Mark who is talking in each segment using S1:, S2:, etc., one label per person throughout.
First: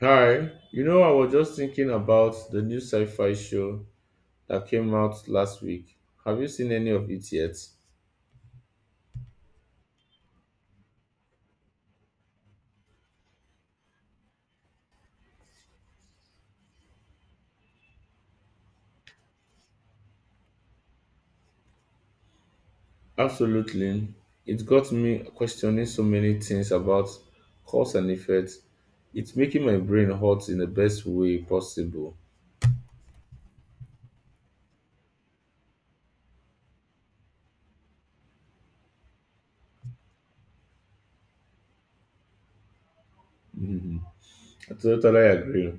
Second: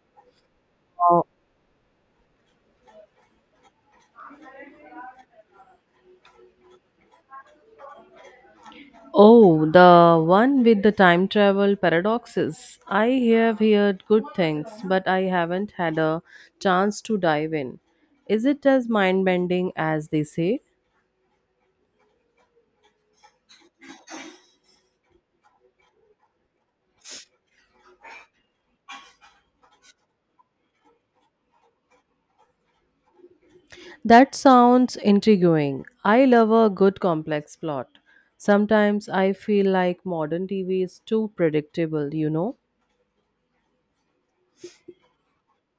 S1: Hi, you know, I was just thinking about the new sci fi show that came out last week. Have you seen any of it yet?
S2: Oh, the one with the time travel paradoxes. I have heard good things, but I haven't had a chance to dive in. Is it as mind bending as they say?
S1: Absolutely. It got me questioning so many things about cause and effect. It's making my brain hot in the best way possible.
S2: That sounds intriguing. I love a good complex plot. Sometimes I feel like modern TV is too predictable, you know?
S1: Mhm. I totally agree.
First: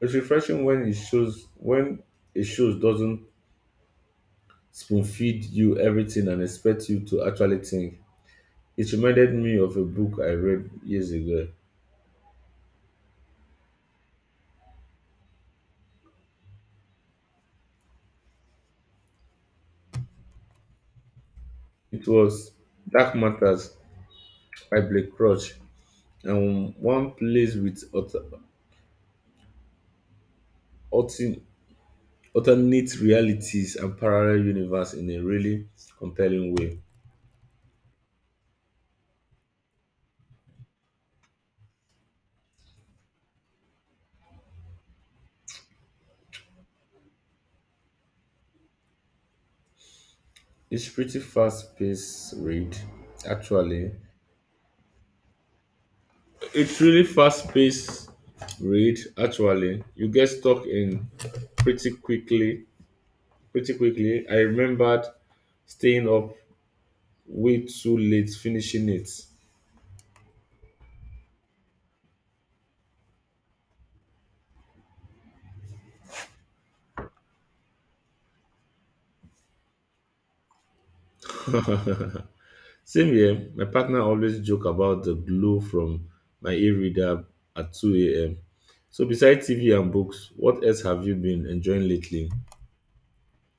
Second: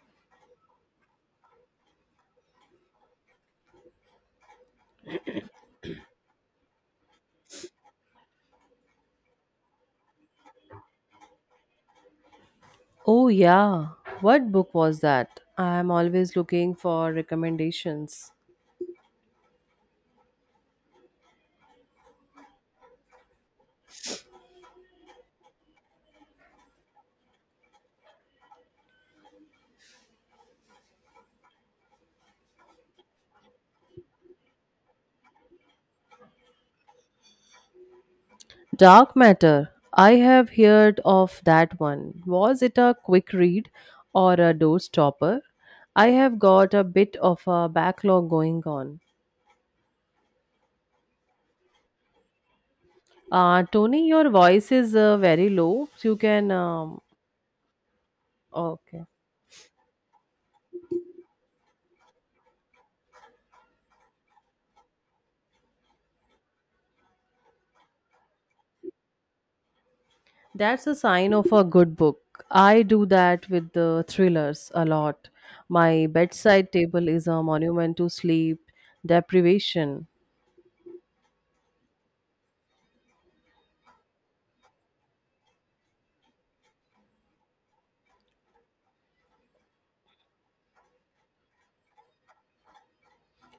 S1: It's refreshing when it shows doesn't spoon feed you everything and expect you to actually think. It reminded me of a book I read years ago.
S2: Oh, yeah. What book was that? I am always looking for recommendations.
S1: It was Dark Matters by Blake Crouch and one plays with altern- alternate realities and parallel universe in a really compelling way.
S2: Dark Matter. I have heard of that one. Was it a quick read or a doorstopper? I have got a bit of a backlog going on.
S1: It's pretty fast-paced read, actually.
S2: Tony, your voice is very low. You can.
S1: It's really fast-paced read,
S2: Okay.
S1: actually. You get stuck in pretty quickly. Pretty quickly. I remembered staying up way too late finishing it.
S2: That's a sign of a good book. I do that with the thrillers a lot. My bedside table is a monument to sleep deprivation.
S1: Same here, my partner always joke about the glow from my e-reader at 2 a.m. So besides TV and books, what else have you been enjoying lately?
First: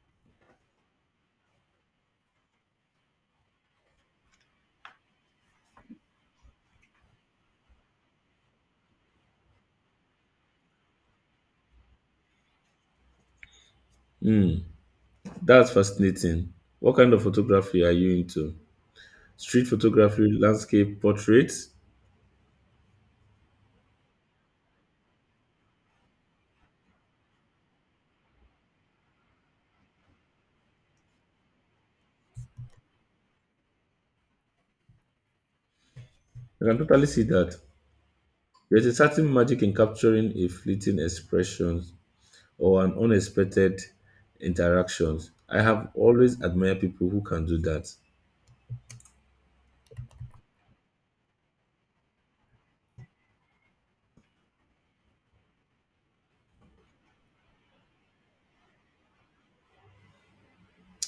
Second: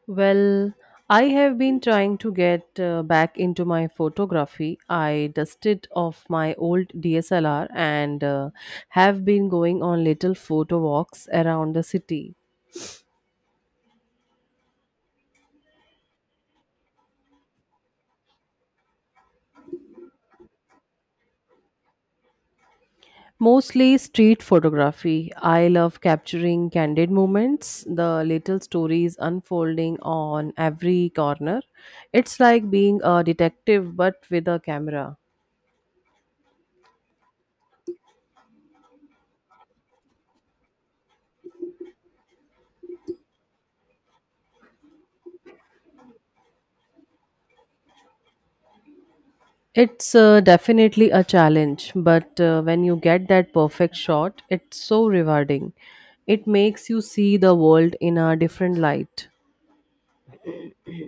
S2: Well, I have been trying to get back into my photography. I dusted off my old DSLR and have been going on little photo walks around the city.
S1: Hmm, that's fascinating. What kind of photography are you into? Street photography, landscape, portraits?
S2: Mostly street photography. I love capturing candid moments, the little stories unfolding on every corner. It's like being a detective but with a camera.
S1: I can totally see that. There's a certain magic in capturing a fleeting expression or an unexpected interaction. I have always admired people who can do that.
S2: It's definitely a challenge, but when you get that perfect shot, it's so rewarding. It makes you see the world in a different light.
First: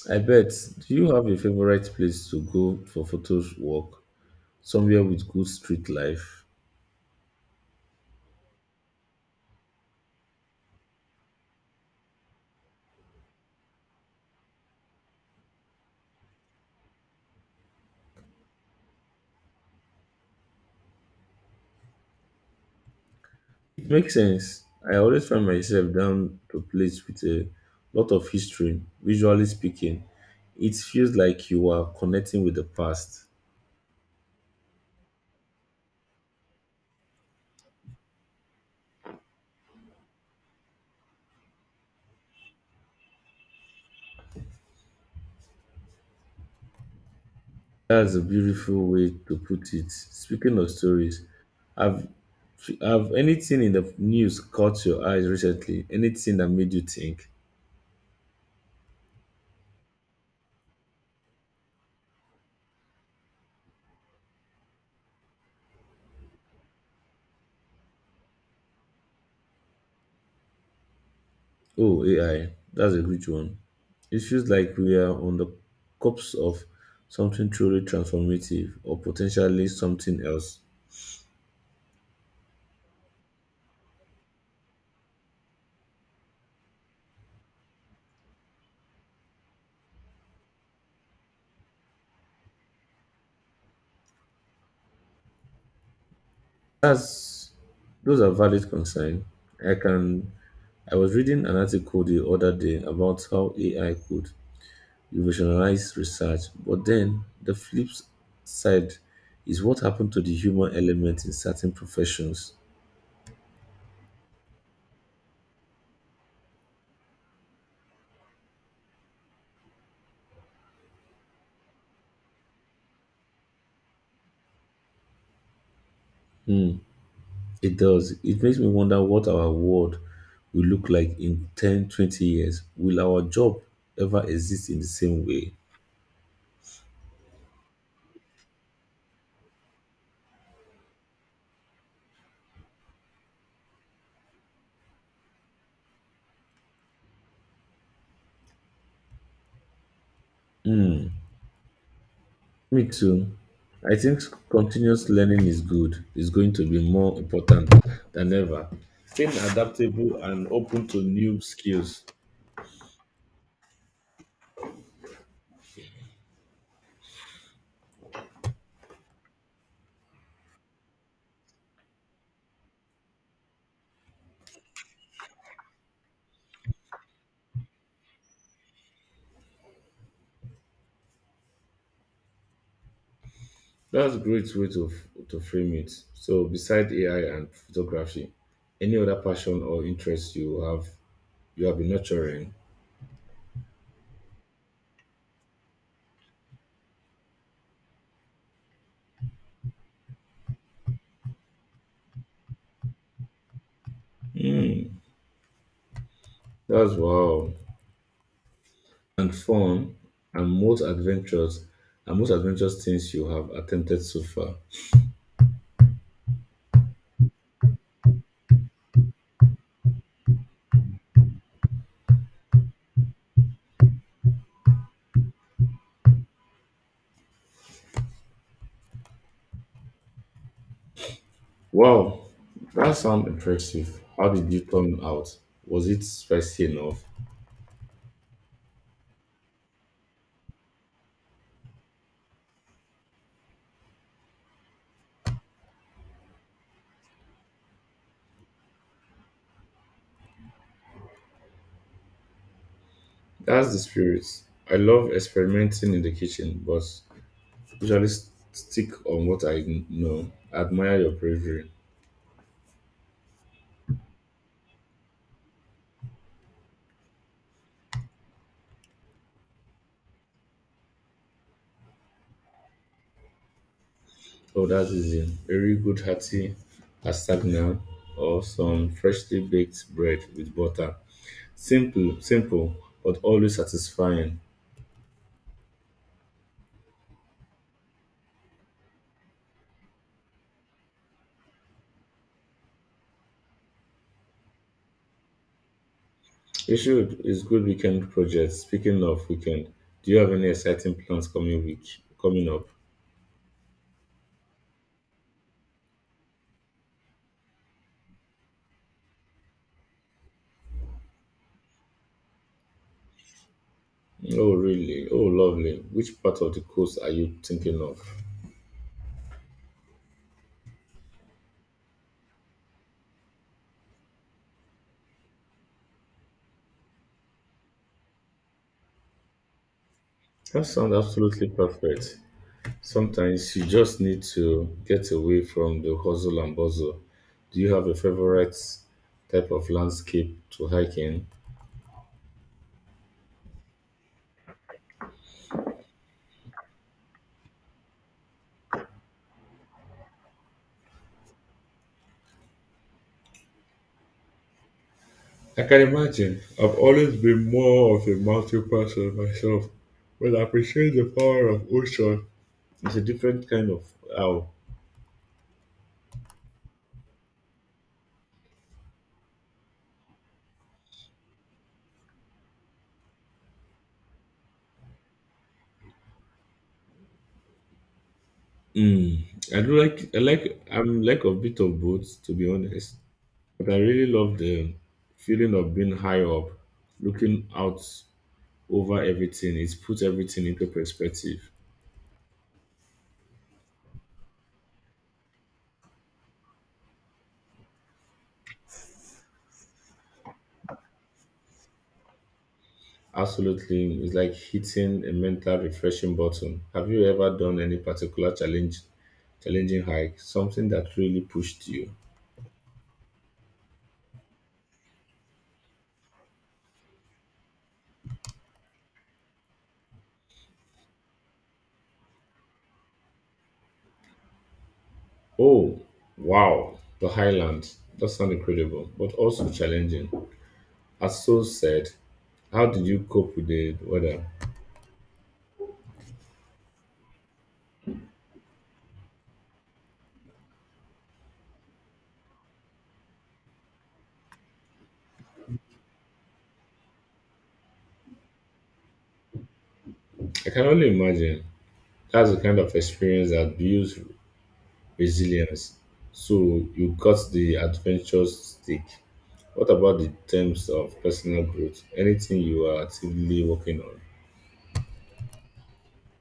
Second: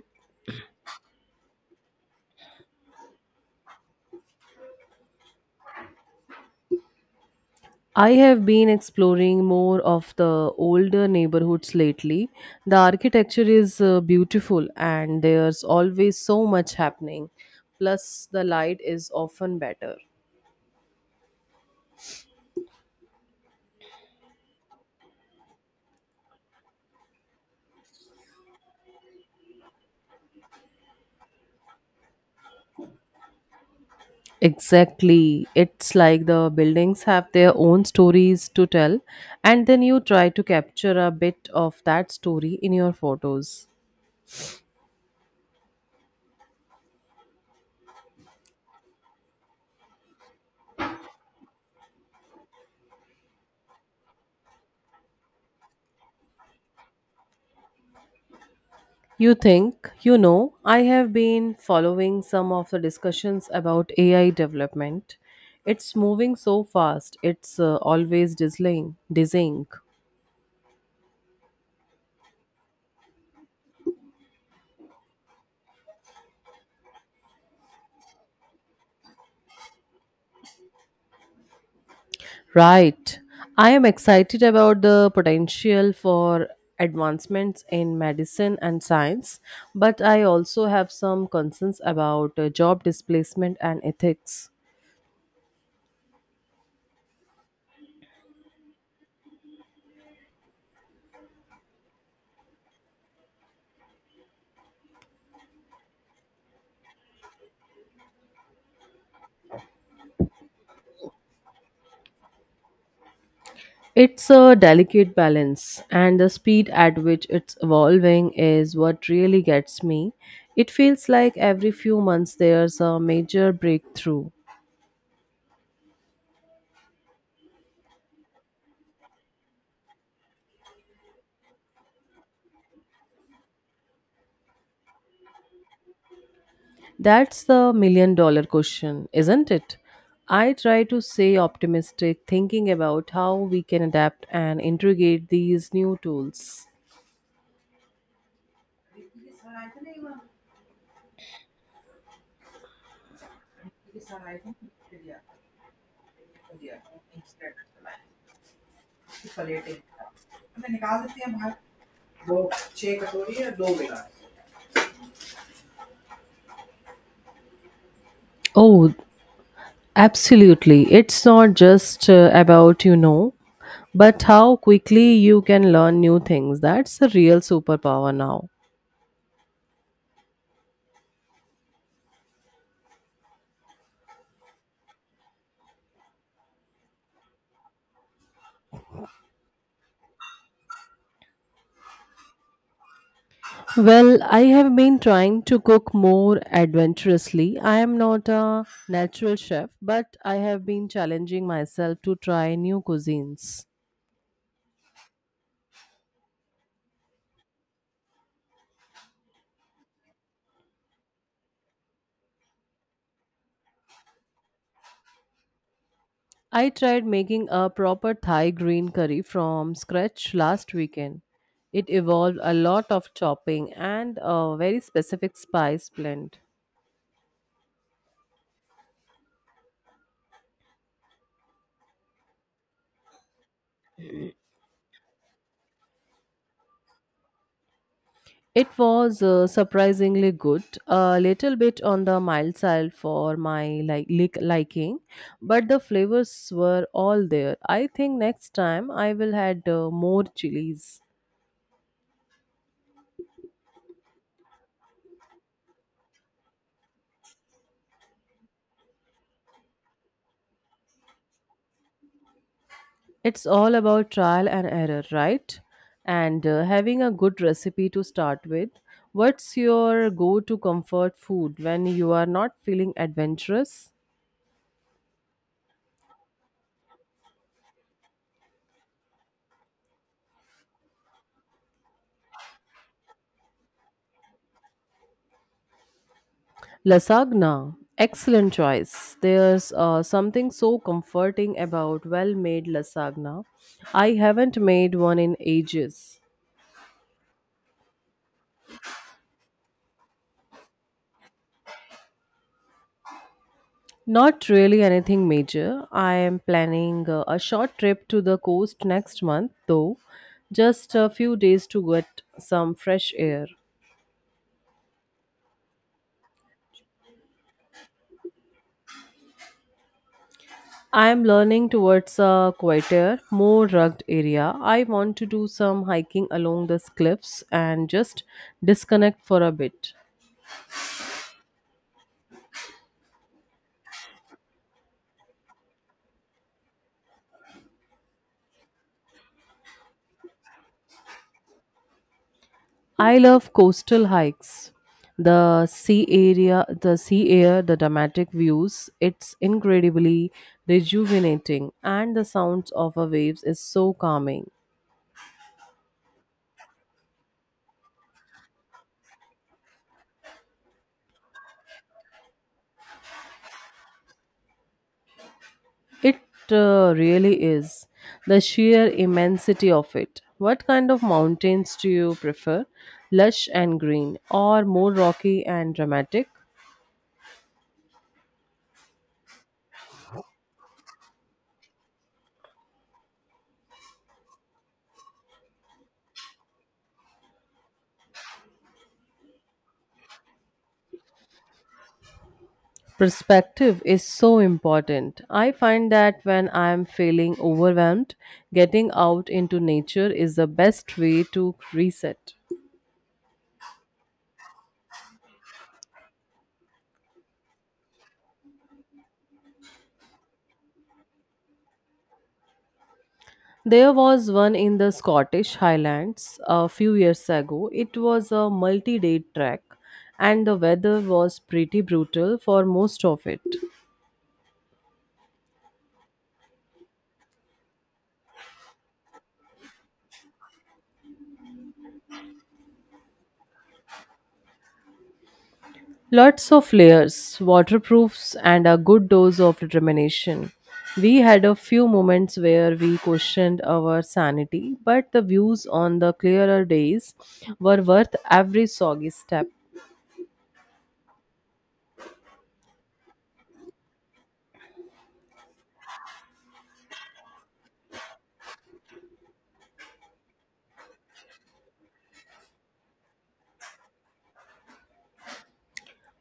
S1: I bet. Do you have a favorite place to go for photos walk? Somewhere with good street life?
S2: I have been exploring more of the older neighborhoods lately. The architecture is beautiful, and there's always so much happening. Plus, the light is often better.
S1: It makes sense. I always find myself down to place with a lot of history, visually speaking. It feels like you are connecting with the past.
S2: Exactly. It's like the buildings have their own stories to tell, and then you try to capture a bit of that story in your photos.
S1: That's a beautiful way to put it. Speaking of stories, have have anything in the news caught your eyes recently? Anything that made you think?
S2: You think, I have been following some of the discussions about AI development. It's moving so fast, it's always dizzying.
S1: Oh, AI, that's a great one. It feels like we are on the cusp of something truly transformative or potentially something else.
S2: Right. I am excited about the potential for advancements in medicine and science, but I also have some concerns about job displacement and ethics.
S1: That's Those are valid concerns. I can I was reading an article the other day about how AI could revolutionize research, but then the flip side is what happened to the human element in certain professions.
S2: It's a delicate balance, and the speed at which it's evolving is what really gets me. It feels like every few months there's a major breakthrough.
S1: Hmm. It does. It makes me wonder what our world will look like in 10, 20 years. Will our job ever exist in the same way?
S2: That's the million dollar question, isn't it? I try to stay optimistic, thinking about how we can adapt and integrate these new tools.
S1: Hmm. Me too. I think continuous learning is good. It's going to be more important than ever. Staying adaptable and open to new skills.
S2: Oh, absolutely. It's not just about, but how quickly you can learn new things. That's a real superpower now.
S1: That's a great way to frame it. So, besides AI and photography, any other passion or interest you have been nurturing?
S2: Well, I have been trying to cook more adventurously. I am not a natural chef, but I have been challenging myself to try new cuisines.
S1: That's wow. And fun and most adventures and most adventurous things you have attempted so far.
S2: I tried making a proper Thai green curry from scratch last weekend. It involved a lot of chopping and a very specific spice blend.
S1: Wow, that sounds impressive. How did you turn out? Was it spicy enough?
S2: It was surprisingly good, a little bit on the mild side for my like liking, but the flavors were all there. I think next time I will add more chilies.
S1: That's the spirit. I love experimenting in the kitchen, but usually stick on what I know. I admire your bravery.
S2: It's all about trial and error, right? And having a good recipe to start with. What's your go to comfort food when you are not feeling adventurous?
S1: Oh, that's easy. Very good hearty asagna or some freshly baked bread with butter. Simple, but always satisfying.
S2: Lasagna. Excellent choice. There's something so comforting about well made lasagna. I haven't made one in ages.
S1: You should. It's good weekend project. Speaking of weekend, do you have any exciting plans coming up?
S2: Not really anything major. I am planning a short trip to the coast next month, though, just a few days to get some fresh air.
S1: Oh really? Oh lovely. Which part of the coast are you thinking of?
S2: I am learning towards a quieter, more rugged area. I want to do some hiking along the cliffs and just disconnect for a bit.
S1: That sounds absolutely perfect. Sometimes you just need to get away from the hustle and bustle. Do you have a favorite type of landscape to hike in?
S2: I love coastal hikes. The sea area, the sea air, the dramatic views, it's incredibly rejuvenating, and the sounds of the waves is so calming.
S1: I can imagine. I've always been more of a mountain person myself, but I appreciate the power of ocean. It's a different kind of awe.
S2: It really is. The sheer immensity of it. What kind of mountains do you prefer? Lush and green, or more rocky and dramatic?
S1: Mm, I do like I like I'm like a bit of both to be honest, but I really love the feeling of being high up, looking out over everything. It's put everything into perspective.
S2: Perspective is so important. I find that when I am feeling overwhelmed, getting out into nature is the best way to reset.
S1: Absolutely, it's like hitting a mental refreshing button. Have you ever done any challenging hike, something that really pushed you?
S2: There was one in the Scottish Highlands a few years ago. It was a multi day trek, and the weather was pretty brutal for most of it.
S1: Oh, wow, the Highland. That sounds incredible, but also challenging. As so said, how did you cope with the weather?
S2: Lots of layers, waterproofs, and a good dose of determination. We had a few moments where we questioned our sanity, but the views on the clearer days were worth every soggy step.
S1: I can only imagine. That's the kind of experience that builds resilience. So you got the adventurous stick. What about the terms of personal growth? Anything you are actively working on?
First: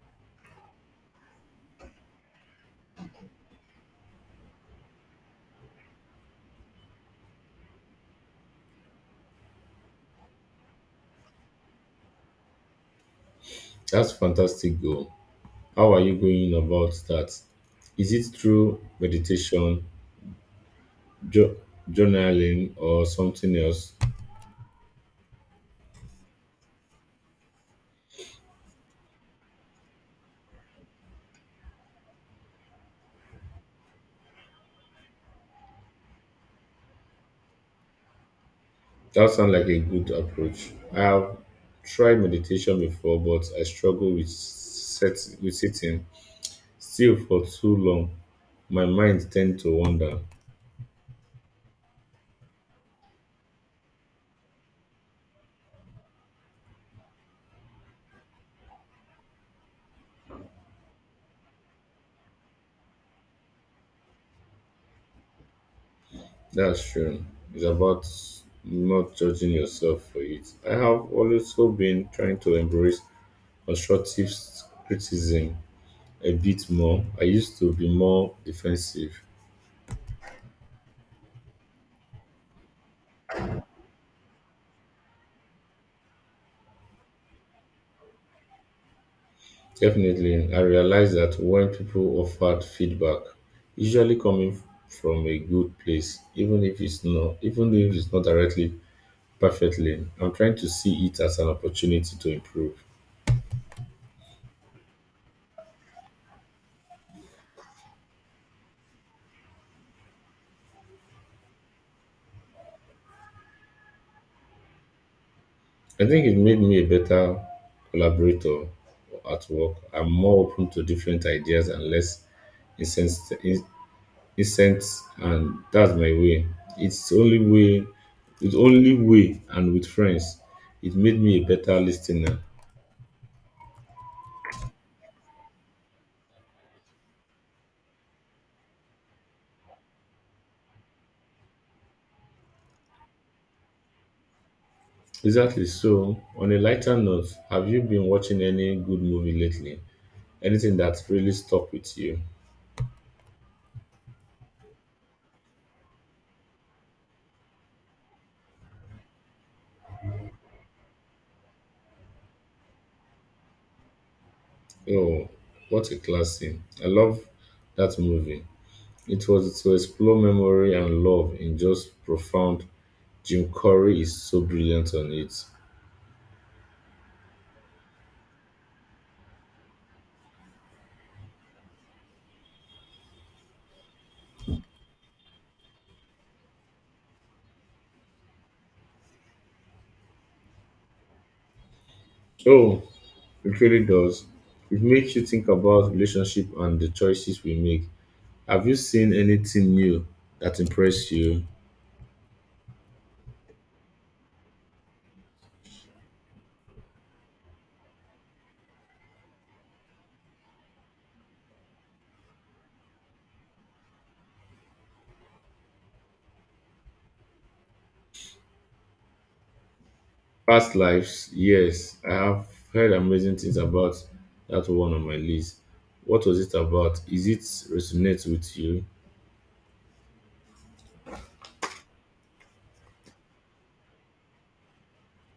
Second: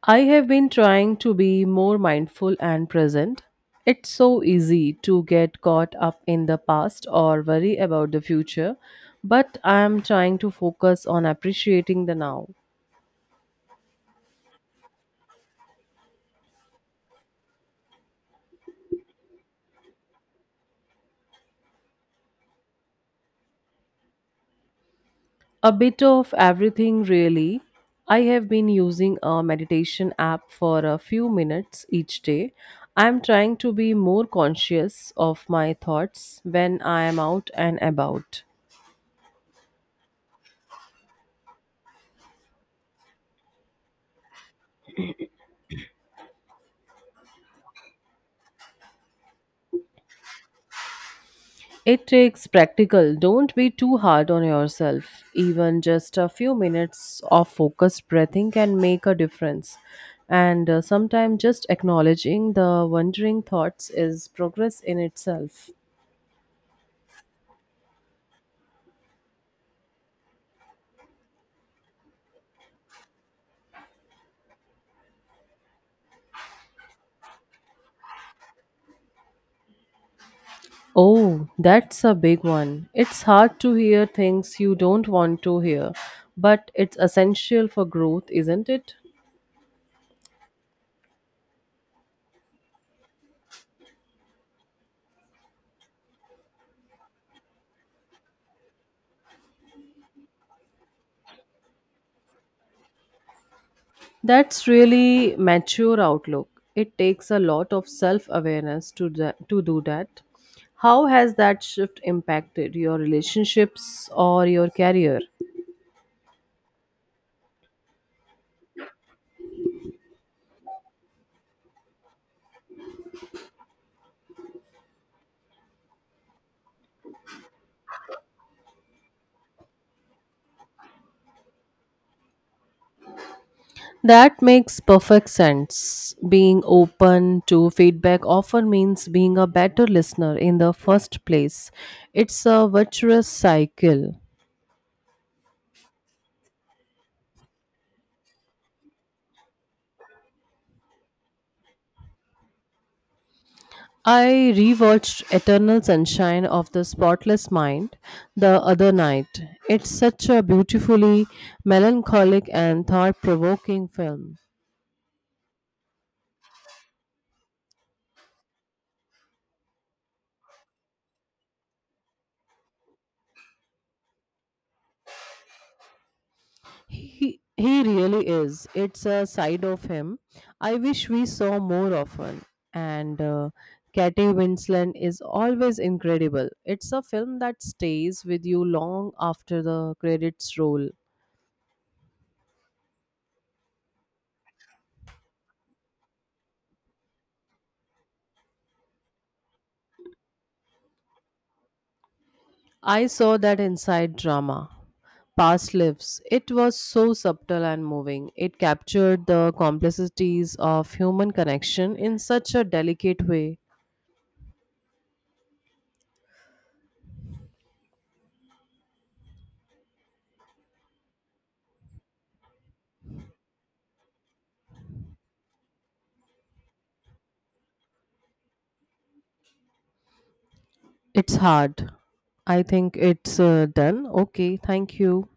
S2: I have been trying to be more mindful and present. It's so easy to get caught up in the past or worry about the future, but I am trying to focus on appreciating the now.
S1: That's fantastic goal. How are you going about that? Is it through meditation, jo- journaling, or something else?
S2: A bit of everything, really. I have been using a meditation app for a few minutes each day. I'm trying to be more conscious of my thoughts when I am out and about.
S1: That sounds like a good approach. I have tried meditation before, but I struggle with set with sitting. Still for too long, my mind tend to wander.
S2: It takes practical. Don't be too hard on yourself. Even just a few minutes of focused breathing can make a difference. And sometimes just acknowledging the wandering thoughts is progress in itself.
S1: That's true. It's about not judging yourself for it. I have also been trying to embrace constructive criticism a bit more. I used to be more defensive.
S2: Oh, that's a big one. It's hard to hear things you don't want to hear, but it's essential for growth, isn't it?
S1: Definitely, I realized that when people offered feedback, usually coming from a good place, even if it's not directly perfectly, I'm trying to see it as an opportunity to improve.
S2: That's really mature outlook. It takes a lot of self-awareness to to do that. How has that shift impacted your relationships or your career?
S1: I think it made me a better collaborator at work. I'm more open to different ideas and less incensed, and that's my way. It's only way, it's only way, and with friends, it made me a better listener.
S2: That makes perfect sense. Being open to feedback often means being a better listener in the first place. It's a virtuous cycle.
S1: Exactly. So, on a lighter note, have you been watching any good movie lately? Anything that really stuck with you?
S2: I rewatched Eternal Sunshine of the Spotless Mind the other night. It's such a beautifully melancholic and thought provoking film.
S1: Oh, what a classic! I love that movie. It was to explore memory and love in just profound. Jim Curry is so brilliant on it.
S2: He really is. It's a side of him. I wish we saw more often. And Katie Winslet is always incredible. It's a film that stays with you long after the credits roll.
S1: Oh, it really does. It makes you think about relationship and the choices we make. Have you seen anything new that impressed you?
S2: I saw that inside drama. Past lives. It was so subtle and moving. It captured the complexities of human connection in such a delicate way.
S1: Past lives, yes. I have heard amazing things about that one on my list. What was it about? Is it resonate with you?
S2: It's hard. I think it's done. Okay, thank you.